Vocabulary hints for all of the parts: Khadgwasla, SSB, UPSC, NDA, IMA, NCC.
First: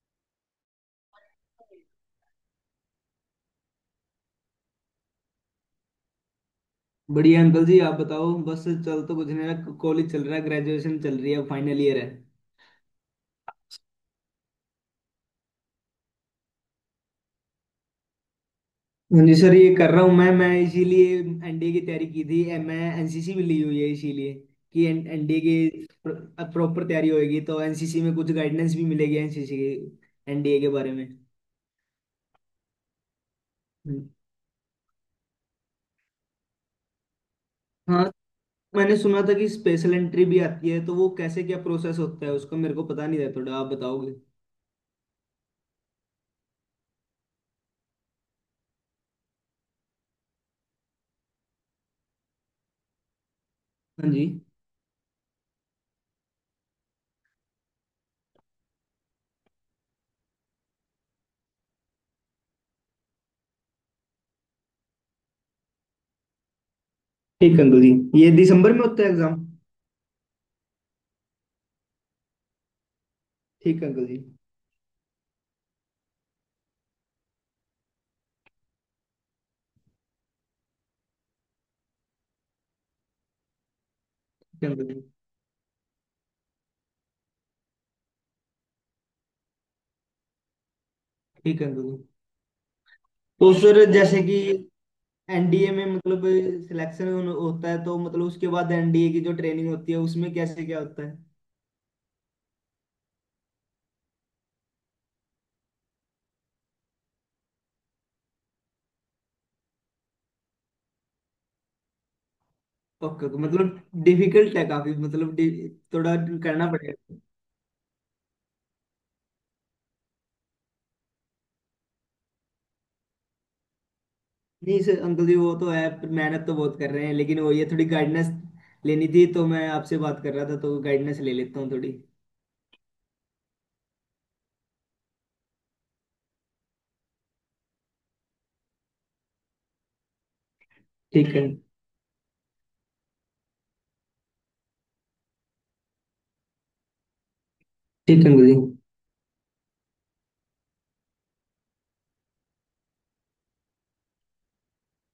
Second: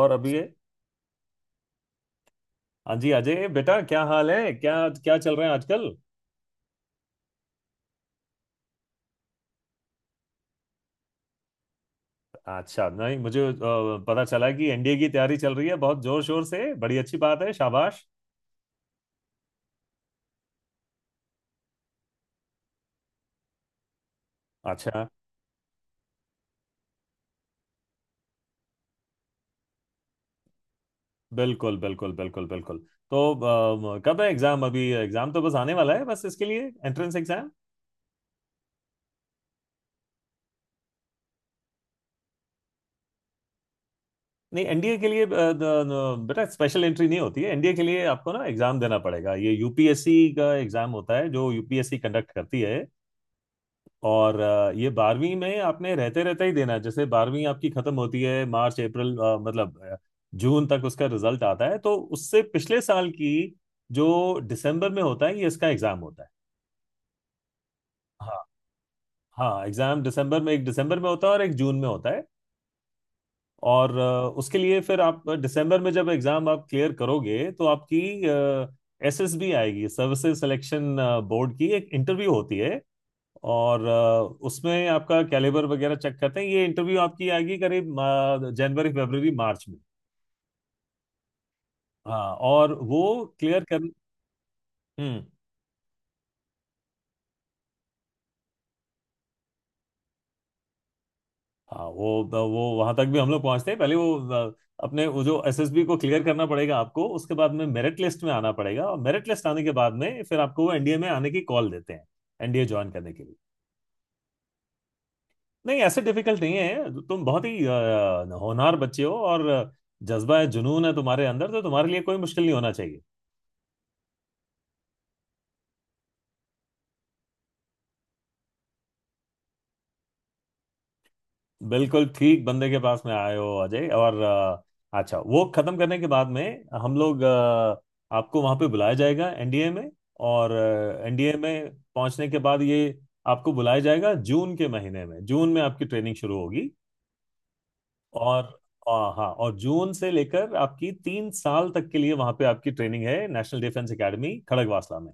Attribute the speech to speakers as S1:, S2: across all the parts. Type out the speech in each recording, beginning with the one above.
S1: और अभी ये, हाँ जी अजय बेटा, क्या हाल है? क्या क्या चल रहा है आजकल?
S2: बढ़िया अंकल जी। आप बताओ। बस चल तो कुछ नहीं रहा, कॉलेज चल रहा है, ग्रेजुएशन चल रही है, फाइनल ईयर है।
S1: अच्छा, नहीं मुझे पता चला कि एनडीए की तैयारी चल रही है, बहुत जोर शोर से। बड़ी अच्छी बात है, शाबाश।
S2: हाँ जी सर, ये कर रहा हूँ। मैं इसीलिए एनडीए की तैयारी की थी। मैं एनसीसी भी ली हुई है, इसीलिए कि
S1: अच्छा।
S2: एनडीए की प्रॉपर तैयारी होगी तो एनसीसी में कुछ गाइडेंस भी मिलेगी, एनसीसी के एनडीए के बारे में।
S1: बिल्कुल बिल्कुल बिल्कुल बिल्कुल। तो
S2: हम्म।
S1: कब है एग्जाम? अभी एग्जाम तो बस आने वाला है, बस इसके लिए एंट्रेंस एग्जाम।
S2: हाँ, मैंने सुना था कि स्पेशल एंट्री भी आती है, तो वो कैसे, क्या प्रोसेस होता है उसका, मेरे को पता नहीं था, थोड़ा आप बताओगे।
S1: नहीं, एनडीए के लिए बेटा स्पेशल एंट्री नहीं होती है एनडीए के लिए। आपको ना एग्जाम देना पड़ेगा, ये यूपीएससी का एग्जाम होता है जो यूपीएससी कंडक्ट करती है।
S2: हाँ जी।
S1: और ये बारहवीं में आपने रहते रहते ही देना है। जैसे बारहवीं आपकी खत्म होती है मार्च अप्रैल मतलब जून तक उसका रिजल्ट आता है, तो उससे पिछले साल की जो दिसंबर में होता है, ये इसका एग्जाम होता है।
S2: ठीक अंकल जी। ये
S1: हाँ।
S2: दिसंबर में होता है एग्जाम?
S1: हाँ एग्जाम दिसंबर में, एक दिसंबर में होता है और एक जून में होता है।
S2: ठीक
S1: और
S2: अंकल जी, ठीक।
S1: उसके लिए फिर आप दिसंबर में जब एग्जाम आप क्लियर करोगे तो आपकी एसएसबी आएगी, सर्विसेज सिलेक्शन बोर्ड की एक इंटरव्यू होती है। और
S2: अंकल
S1: उसमें
S2: जी
S1: आपका कैलिबर वगैरह चेक करते हैं। ये इंटरव्यू आपकी आएगी करीब जनवरी फरवरी मार्च में।
S2: ठीक है अंकल।
S1: हाँ और वो
S2: तो
S1: क्लियर कर।
S2: सर, जैसे कि
S1: हम्म।
S2: एनडीए में मतलब सिलेक्शन होता है, तो मतलब उसके बाद एनडीए की जो ट्रेनिंग होती है उसमें कैसे क्या होता है?
S1: हाँ वो वहां तक भी हम लोग पहुंचते हैं। पहले वो अ, अपने वो जो एसएसबी को क्लियर करना पड़ेगा आपको, उसके बाद में मेरिट लिस्ट में आना पड़ेगा, और मेरिट लिस्ट आने के बाद में फिर आपको वो एनडीए में आने की कॉल देते हैं एनडीए ज्वाइन करने के
S2: ओके
S1: लिए।
S2: ओके, मतलब डिफिकल्ट है काफी, मतलब
S1: नहीं ऐसे
S2: थोड़ा
S1: डिफिकल्ट नहीं
S2: करना
S1: है,
S2: पड़ेगा।
S1: तुम बहुत ही होनहार बच्चे हो और जज्बा है जुनून है तुम्हारे अंदर, तो तुम्हारे लिए कोई मुश्किल नहीं होना चाहिए।
S2: नहीं सर, अंकल जी वो तो है, पर मेहनत तो बहुत कर रहे हैं, लेकिन वो ये थोड़ी गाइडेंस लेनी थी तो मैं आपसे बात कर रहा था, तो गाइडेंस ले लेता हूँ थोड़ी।
S1: बिल्कुल ठीक बंदे के पास में आए हो अजय। और अच्छा वो खत्म करने के बाद में हम लोग आपको वहां पे बुलाया जाएगा एनडीए में। और एनडीए
S2: ठीक है।
S1: में पहुंचने के बाद ये आपको बुलाया जाएगा जून के महीने में। जून में आपकी ट्रेनिंग शुरू होगी।
S2: ठीक है
S1: और
S2: अंकल जी।
S1: अ, हाँ, और जून से लेकर आपकी 3 साल तक के लिए वहां पे आपकी ट्रेनिंग है, नेशनल डिफेंस एकेडमी खड़गवासला में।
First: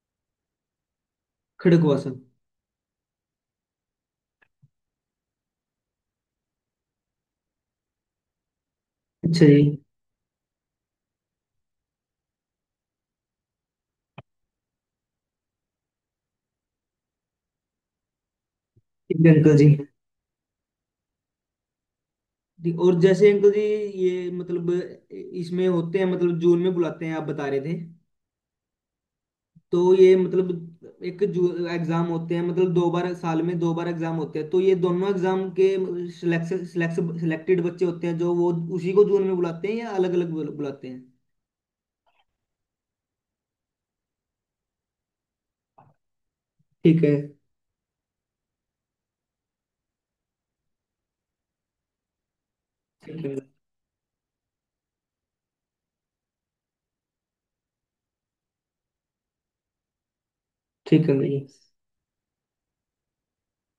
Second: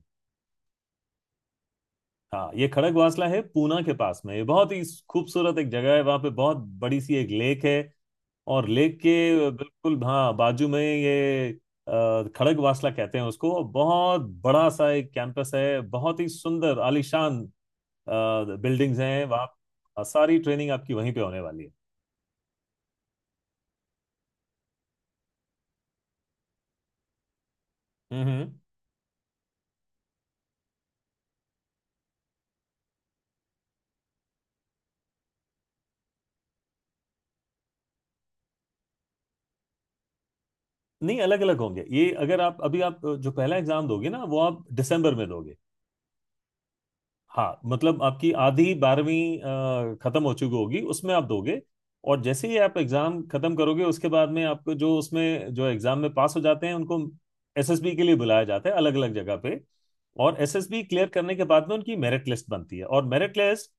S2: खड़क हुआ सर?
S1: हाँ ये खड़गवासला है, पूना के पास में। ये बहुत ही खूबसूरत एक जगह है, वहां पे बहुत बड़ी सी एक लेक है, और
S2: अच्छा
S1: लेके
S2: जी।
S1: बिल्कुल, हाँ, बाजू में ये खड़गवासला कहते हैं उसको। बहुत बड़ा सा एक कैंपस है, बहुत ही सुंदर आलीशान बिल्डिंग्स हैं
S2: ठीक है
S1: वहाँ।
S2: अंकल जी।
S1: सारी ट्रेनिंग आपकी वहीं पे होने वाली है।
S2: जी, और जैसे अंकल जी ये मतलब इसमें होते हैं, मतलब जून में बुलाते हैं आप बता रहे थे,
S1: हम्म।
S2: तो ये मतलब एक जू एग्जाम होते हैं, मतलब दो बार साल में, दो बार एग्जाम होते हैं, तो ये दोनों एग्जाम के सिलेक्टेड बच्चे होते हैं जो वो उसी को जून में बुलाते हैं या अलग अलग बुलाते हैं?
S1: नहीं अलग अलग होंगे, ये अगर आप अभी आप जो पहला एग्जाम दोगे ना, वो आप दिसंबर में दोगे।
S2: ठीक है।
S1: हाँ, मतलब आपकी आधी बारहवीं खत्म हो चुकी होगी उसमें आप दोगे। और जैसे ही आप एग्जाम
S2: ठीक है।
S1: खत्म करोगे उसके बाद में आपको जो उसमें जो एग्जाम में पास हो जाते हैं उनको एसएसबी के लिए बुलाया जाता है अलग अलग जगह पे। और एसएसबी क्लियर
S2: ठीक है अंकल
S1: करने
S2: जी।
S1: के बाद में उनकी मेरिट लिस्ट बनती है, और मेरिट लिस्ट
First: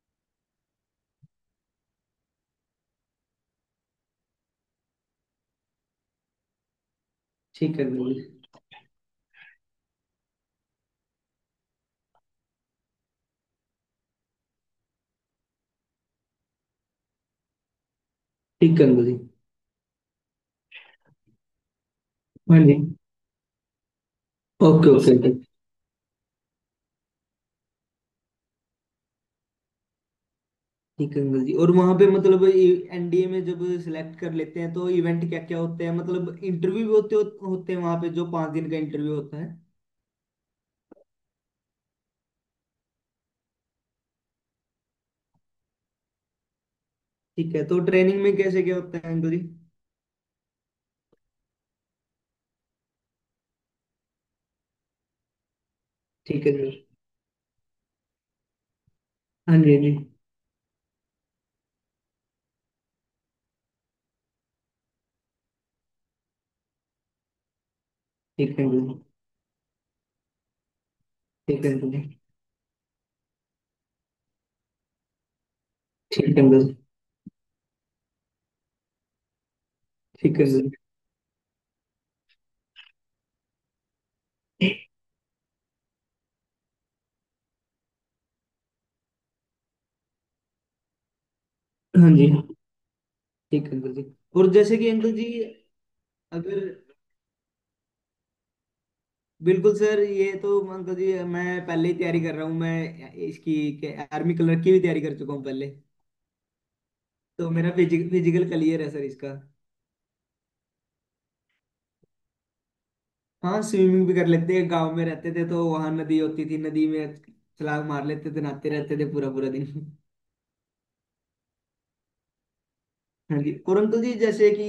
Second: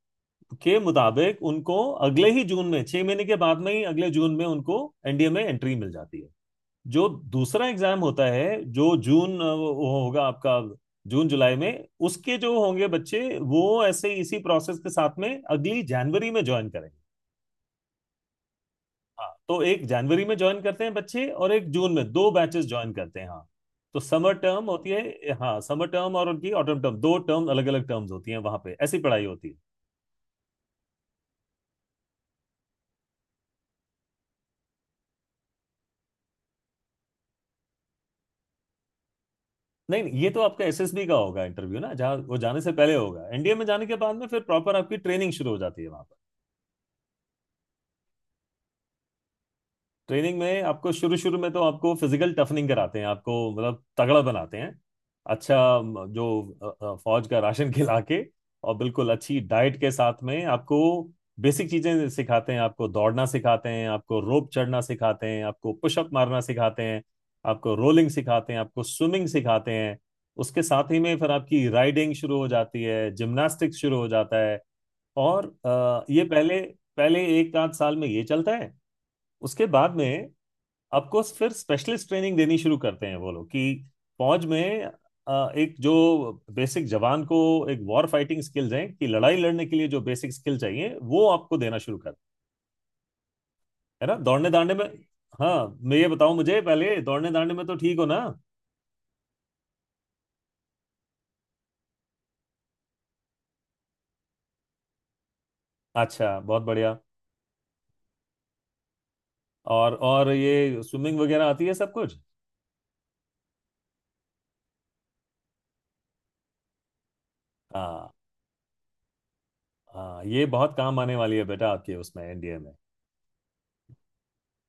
S1: के मुताबिक उनको अगले ही जून में, 6 महीने के बाद में ही अगले जून में, उनको एनडीए में एंट्री मिल जाती है। जो दूसरा
S2: ठीक है
S1: एग्जाम
S2: अंकल जी।
S1: होता है, जो जून वो होगा आपका जून जुलाई में। उसके जो होंगे बच्चे, वो ऐसे इसी प्रोसेस के साथ में अगली जनवरी में ज्वाइन करेंगे।
S2: ठीक है अंकल जी।
S1: हाँ, तो एक जनवरी में ज्वाइन करते हैं बच्चे और एक जून में, दो
S2: हाँ
S1: बैचेस
S2: जी।
S1: ज्वाइन करते हैं, हाँ। तो समर टर्म होती
S2: ओके ओके।
S1: है, हाँ, समर टर्म और उनकी ऑटम टर्म, दो टर्म, अलग अलग टर्म्स होती हैं वहां पे, ऐसी पढ़ाई होती है।
S2: ठीक है अंकल जी। और वहां पे मतलब एनडीए में जब सिलेक्ट कर लेते हैं तो इवेंट क्या क्या होते हैं? मतलब इंटरव्यू भी होते, होते हैं वहां पे जो 5 दिन का इंटरव्यू होता है।
S1: नहीं नहीं, ये तो आपका एसएसबी का होगा इंटरव्यू ना, जहाँ वो जाने से पहले होगा। एनडीए में जाने के बाद में फिर प्रॉपर आपकी ट्रेनिंग शुरू हो जाती है वहां।
S2: ठीक है, तो ट्रेनिंग में कैसे क्या होता है अंकल जी?
S1: ट्रेनिंग में आपको शुरू शुरू में तो आपको फिजिकल टफनिंग कराते हैं, आपको मतलब तगड़ा बनाते हैं। अच्छा,
S2: ठीक है
S1: जो
S2: अंकल जी।
S1: फौज का राशन खिला के और बिल्कुल अच्छी
S2: हाँ जी
S1: डाइट के
S2: जी।
S1: साथ में आपको बेसिक चीजें सिखाते हैं। आपको दौड़ना सिखाते हैं, आपको रोप चढ़ना सिखाते हैं, आपको पुशअप मारना सिखाते हैं, आपको रोलिंग सिखाते
S2: ठीक
S1: हैं,
S2: है अंकल
S1: आपको
S2: जी।
S1: स्विमिंग सिखाते हैं। उसके साथ ही में फिर
S2: ठीक
S1: आपकी
S2: है अंकल जी।
S1: राइडिंग शुरू हो जाती है, जिम्नास्टिक्स शुरू हो जाता है। और ये
S2: ठीक है अंकल
S1: पहले
S2: जी।
S1: पहले एक आध साल में ये चलता है। उसके बाद में
S2: ठीक है अंकल जी।
S1: आपको फिर स्पेशलिस्ट ट्रेनिंग देनी शुरू करते हैं वो लोग, कि फौज में एक जो बेसिक जवान को एक वॉर फाइटिंग स्किल्स हैं, कि लड़ाई लड़ने के लिए जो बेसिक स्किल चाहिए वो आपको देना शुरू
S2: हाँ
S1: कर।
S2: जी। ठीक है अंकल जी।
S1: है ना? दौड़ने
S2: और
S1: दांडे
S2: जैसे
S1: में,
S2: कि अंकल जी,
S1: हाँ, मैं ये बताऊं, मुझे
S2: अगर
S1: पहले दौड़ने दांडे में तो ठीक हो ना?
S2: बिल्कुल सर, ये तो अंकल जी मैं पहले ही तैयारी कर रहा हूँ मैं इसकी। आर्मी कलर की भी तैयारी कर चुका हूँ पहले।
S1: अच्छा, बहुत बढ़िया।
S2: तो मेरा फिजिकल क्लियर है सर इसका।
S1: और ये स्विमिंग वगैरह आती है सब कुछ?
S2: हाँ, स्विमिंग भी कर लेते हैं, गांव में रहते थे तो वहां नदी होती थी, नदी में छलांग मार
S1: हाँ।
S2: लेते थे, नहाते रहते थे पूरा पूरा दिन
S1: हाँ ये बहुत काम आने वाली है बेटा आपके उसमें एनडीए में।
S2: हाँ जी, परंतु जी जैसे कि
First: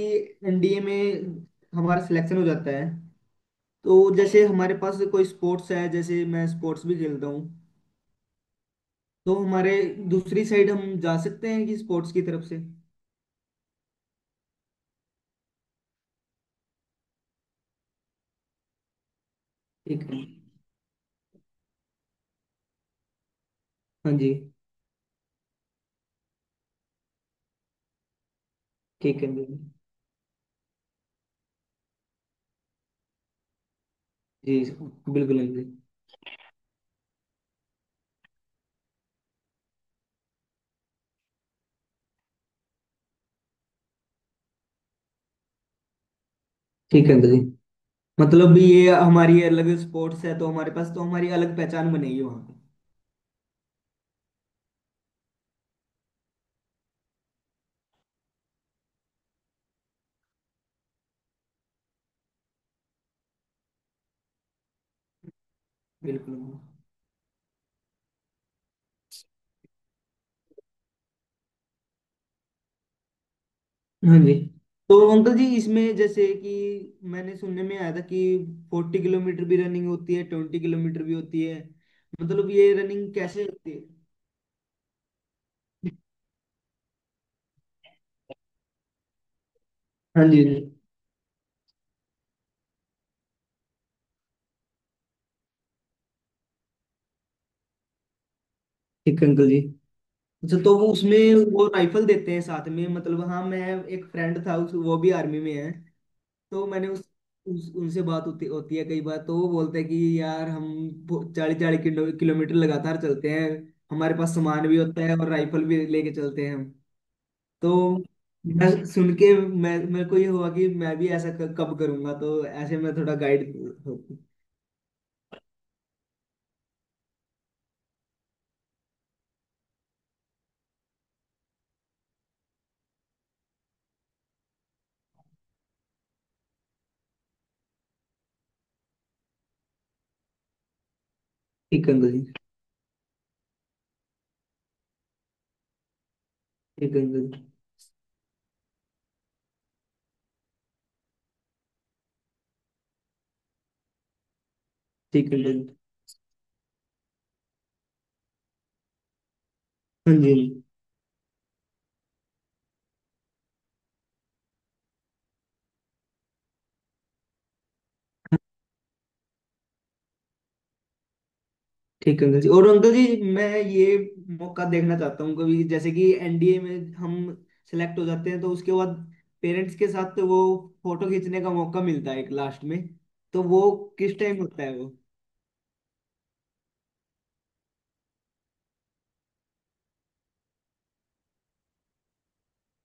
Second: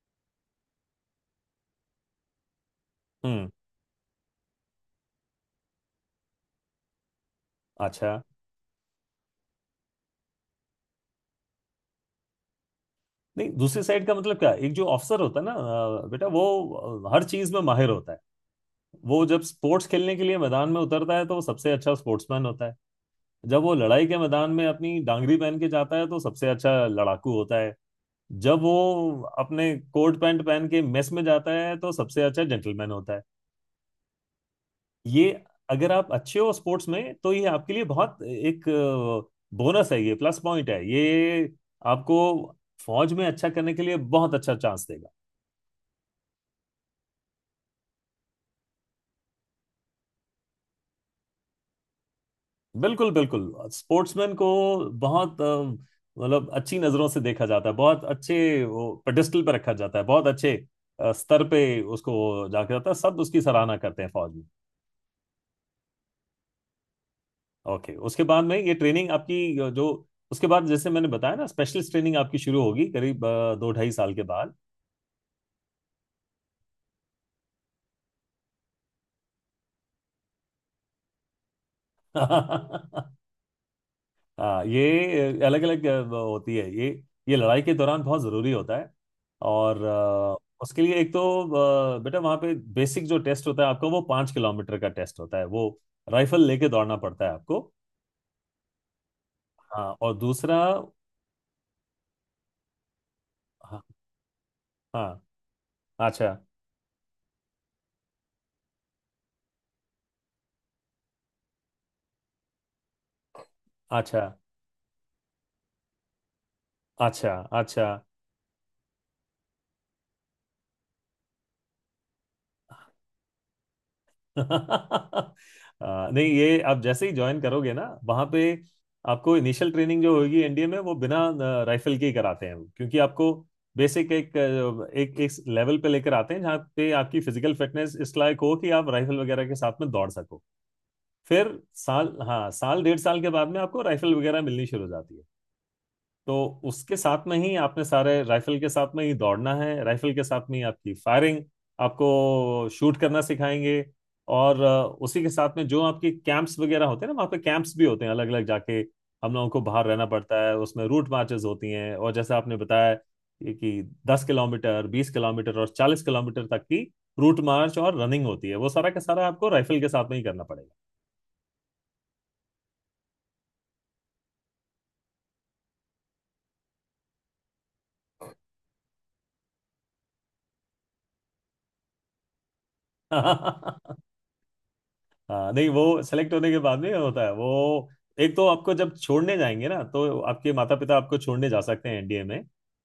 S2: एनडीए में हमारा सिलेक्शन हो जाता है,
S1: हम्म।
S2: तो जैसे हमारे पास कोई स्पोर्ट्स है, जैसे मैं स्पोर्ट्स भी खेलता हूँ,
S1: अच्छा।
S2: तो हमारे दूसरी साइड हम जा सकते हैं कि स्पोर्ट्स की तरफ से?
S1: नहीं, दूसरी साइड का मतलब क्या? एक जो ऑफिसर होता है ना बेटा, वो हर चीज में माहिर होता है। वो जब स्पोर्ट्स
S2: ठीक
S1: खेलने
S2: है।
S1: के लिए मैदान में उतरता है तो वो सबसे अच्छा स्पोर्ट्समैन होता है। जब वो लड़ाई
S2: हाँ
S1: के
S2: जी।
S1: मैदान में अपनी डांगरी पहन के जाता है तो सबसे अच्छा लड़ाकू होता है। जब वो
S2: ठीक है अंकल
S1: अपने कोट पैंट पहन के मेस में जाता है तो सबसे अच्छा जेंटलमैन होता है।
S2: जी। जी
S1: ये,
S2: बिल्कुल अंकल जी।
S1: अगर आप अच्छे हो स्पोर्ट्स में तो ये आपके लिए बहुत एक बोनस है, ये प्लस पॉइंट है ये। आपको फौज में अच्छा करने के लिए बहुत अच्छा चांस देगा।
S2: ठीक है अंकल जी। मतलब ये हमारी अलग स्पोर्ट्स है तो हमारे पास, तो हमारी अलग पहचान बनेगी वहाँ पे।
S1: बिल्कुल बिल्कुल। स्पोर्ट्समैन को बहुत मतलब अच्छी नजरों से देखा जाता है, बहुत अच्छे, वो पेडिस्टल पे रखा जाता है, बहुत अच्छे स्तर पे उसको जाके जाता है, सब उसकी सराहना करते हैं फौज में।
S2: बिल्कुल अंकल।
S1: ओके, उसके बाद में ये ट्रेनिंग आपकी जो उसके बाद जैसे मैंने बताया ना, स्पेशलिस्ट ट्रेनिंग आपकी शुरू होगी करीब दो ढाई साल
S2: हाँ
S1: के
S2: जी।
S1: बाद।
S2: तो अंकल जी, इसमें जैसे कि मैंने सुनने में आया था कि 40 किलोमीटर भी रनिंग होती है, 20 किलोमीटर भी होती है, मतलब ये रनिंग कैसे होती है?
S1: हाँ ये अलग अलग होती है। ये लड़ाई के दौरान बहुत ज़रूरी होता है। और
S2: हाँ जी हाँ जी।
S1: उसके लिए एक तो बेटा वहाँ पे बेसिक जो टेस्ट होता है आपका, वो 5 किलोमीटर का टेस्ट होता है, वो राइफल लेके दौड़ना पड़ता है आपको।
S2: ठीक है अंकल जी।
S1: हाँ और दूसरा।
S2: अच्छा, तो वो उसमें वो राइफल देते हैं साथ में? मतलब हाँ, मैं
S1: हाँ
S2: एक फ्रेंड था उस, वो भी
S1: हाँ,
S2: आर्मी में है,
S1: अच्छा
S2: तो मैंने उस उनसे बात होती होती है कई बार, तो वो बोलते हैं कि यार हम 40-40 किलोमीटर लगातार चलते हैं, हमारे
S1: अच्छा
S2: पास सामान भी होता है और राइफल भी लेके चलते हैं हम।
S1: अच्छा अच्छा।
S2: तो मैं सुन के, मैं मेरे को ये हुआ कि मैं भी ऐसा कब करूंगा, तो ऐसे मैं थोड़ा गाइड।
S1: नहीं ये आप जैसे ही ज्वाइन करोगे ना वहां पे, आपको इनिशियल ट्रेनिंग जो होगी एनडीए में, वो बिना राइफल के ही कराते हैं वो। क्योंकि आपको बेसिक एक एक एक लेवल पे लेकर आते हैं जहाँ पे आपकी फिजिकल फिटनेस इस लायक हो कि आप राइफल वगैरह के साथ में दौड़ सको। फिर
S2: ठीक है अंकल
S1: साल,
S2: जी।
S1: हाँ, साल 1.5 साल के बाद में आपको राइफल वगैरह मिलनी शुरू हो जाती है। तो उसके
S2: ठीक है
S1: साथ
S2: अंकल
S1: में
S2: जी।
S1: ही आपने सारे राइफल के साथ में ही दौड़ना है, राइफल के साथ में ही आपकी फायरिंग, आपको शूट करना सिखाएंगे। और उसी के
S2: ठीक है अंकल
S1: साथ
S2: जी।
S1: में जो आपके कैंप्स वगैरह होते हैं ना, वहाँ पे कैंप्स भी होते हैं, अलग अलग जाके हम लोगों को बाहर रहना
S2: हाँ जी।
S1: पड़ता है। उसमें रूट मार्चेस होती हैं, और जैसे आपने बताया कि 10 किलोमीटर, 20 किलोमीटर और 40 किलोमीटर तक की रूट मार्च और रनिंग होती है, वो सारा का सारा आपको राइफल के साथ में ही करना
S2: ठीक है अंकल जी। और अंकल जी मैं ये मौका देखना चाहता हूँ कभी, जैसे कि एनडीए में हम सेलेक्ट हो जाते हैं तो उसके बाद पेरेंट्स के साथ, तो वो फोटो खींचने का मौका मिलता है एक लास्ट में, तो वो
S1: पड़ेगा।
S2: किस टाइम होता है वो?
S1: हाँ, नहीं वो सेलेक्ट होने के बाद में क्या होता है, वो एक तो आपको जब छोड़ने जाएंगे ना तो आपके माता पिता आपको छोड़ने जा सकते हैं एनडीए में।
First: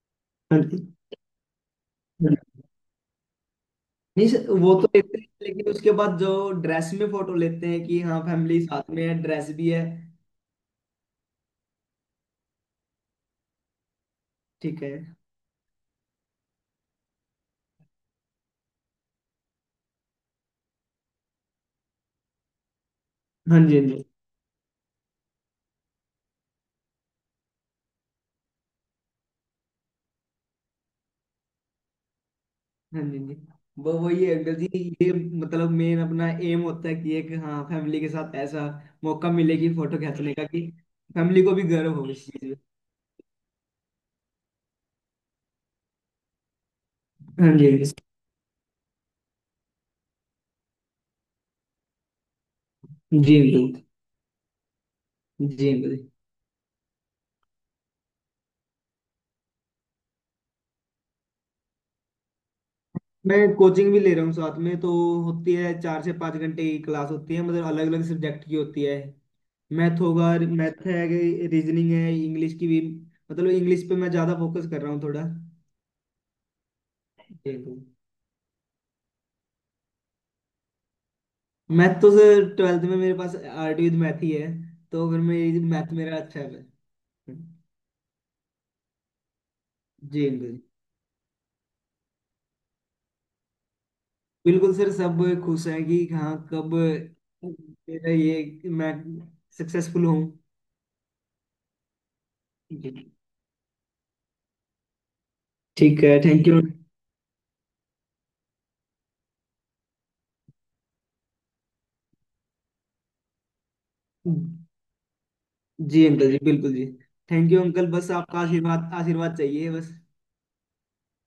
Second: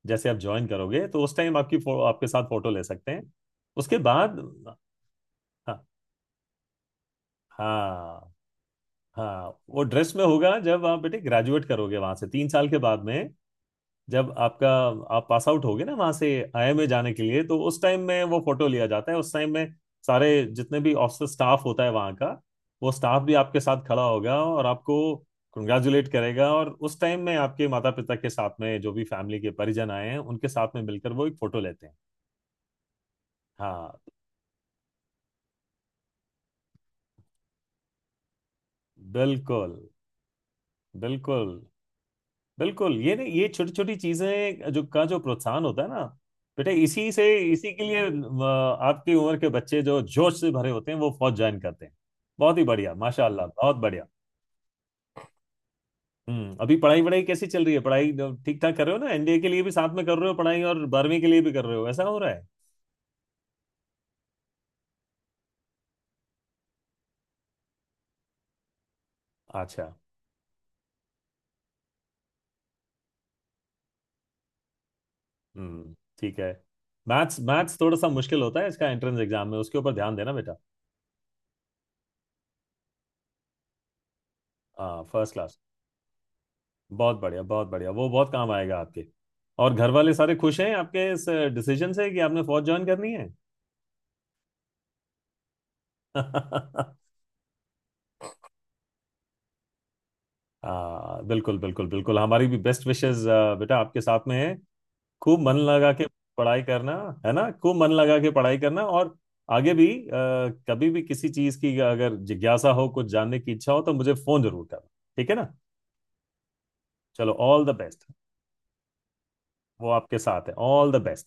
S1: जैसे आप
S2: हाँ
S1: ज्वाइन
S2: जी।
S1: करोगे तो उस टाइम आपकी आपके साथ फोटो ले सकते हैं। उसके
S2: नहीं
S1: बाद
S2: सर, वो तो लेते हैं, लेकिन
S1: हाँ,
S2: उसके बाद जो ड्रेस में फोटो लेते हैं कि हाँ
S1: हाँ,
S2: फैमिली साथ में है, ड्रेस
S1: हाँ,
S2: भी है।
S1: वो ड्रेस में होगा जब आप बेटे ग्रेजुएट करोगे वहां से 3 साल के बाद में। जब आपका,
S2: ठीक है।
S1: आप पास आउट होगे ना वहां से आईएमए जाने के लिए, तो उस टाइम में वो फोटो लिया जाता है। उस टाइम में सारे जितने भी ऑफिसर स्टाफ होता है वहां का, वो स्टाफ भी आपके
S2: हाँ जी
S1: साथ
S2: हाँ
S1: खड़ा
S2: जी।
S1: होगा और आपको कंग्रेचुलेट करेगा, और उस टाइम में आपके माता पिता के साथ में जो भी फैमिली के परिजन आए हैं उनके साथ में मिलकर वो एक फोटो लेते हैं।
S2: हाँ जी जी। वो
S1: हाँ।
S2: वही है अंकल जी, ये मतलब मेन अपना एम होता है कि एक हाँ फैमिली के साथ ऐसा मौका मिले कि
S1: बिल्कुल
S2: फोटो खींचने का, कि फैमिली को
S1: बिल्कुल।
S2: भी गर्व हो इस चीज में।
S1: बिल्कुल, ये नहीं, ये छोटी छोटी चीजें जो का जो प्रोत्साहन होता है ना बेटा, इसी से,
S2: हाँ जी
S1: इसी के
S2: अंकल।
S1: लिए आपकी उम्र के बच्चे जो जोश से भरे होते हैं वो फौज ज्वाइन करते हैं। बहुत ही बढ़िया,
S2: जी
S1: माशाल्लाह,
S2: अंकल
S1: बहुत बढ़िया।
S2: जी। अंकल जी,
S1: हम्म। अभी पढ़ाई वढ़ाई कैसी चल रही है? पढ़ाई ठीक ठाक कर रहे हो ना? एनडीए के लिए भी साथ में कर रहे हो पढ़ाई और बारहवीं के लिए भी कर रहे हो, ऐसा हो रहा है?
S2: मैं कोचिंग भी ले रहा हूँ साथ में, तो होती है, 4 से 5 घंटे की क्लास होती है, मतलब अलग अलग सब्जेक्ट की होती है।
S1: अच्छा।
S2: मैथ होगा, मैथ है, रीजनिंग है, इंग्लिश की भी। मतलब इंग्लिश पे मैं ज्यादा फोकस कर रहा हूँ थोड़ा।
S1: हम्म। ठीक है। मैथ्स
S2: जी
S1: मैथ्स
S2: अंकल।
S1: थोड़ा सा मुश्किल होता है इसका एंट्रेंस एग्जाम में, उसके ऊपर ध्यान देना बेटा।
S2: मैथ तो सर, ट्वेल्थ में मेरे पास आर्ट विद मैथ ही है,
S1: हाँ
S2: तो फिर
S1: फर्स्ट क्लास।
S2: मेरी मैथ मेरा अच्छा है।
S1: बहुत बढ़िया बहुत बढ़िया, वो बहुत काम आएगा आपके। और घर वाले
S2: जी
S1: सारे खुश
S2: बिल्कुल।
S1: हैं आपके इस डिसीजन से कि आपने फौज ज्वाइन करनी है?
S2: बिल्कुल सर, सब खुश हैं कि हाँ, कब मेरा ये मैं सक्सेसफुल हूँ।
S1: हाँ बिल्कुल बिल्कुल बिल्कुल। हमारी भी बेस्ट
S2: जी।
S1: विशेस बेटा आपके साथ में है। खूब मन लगा
S2: ठीक
S1: के
S2: है, थैंक यू।
S1: पढ़ाई करना, है ना, खूब मन लगा के पढ़ाई करना, और आगे भी कभी भी किसी चीज की अगर जिज्ञासा हो, कुछ जानने की इच्छा हो, तो मुझे फोन जरूर करना। ठीक है ना?
S2: जी अंकल जी बिल्कुल जी।
S1: चलो
S2: thank you
S1: all the
S2: uncle,
S1: best.
S2: बस आपका आशीर्वाद, आशीर्वाद चाहिए
S1: वो
S2: बस।
S1: आपके साथ है, ऑल द बेस्ट।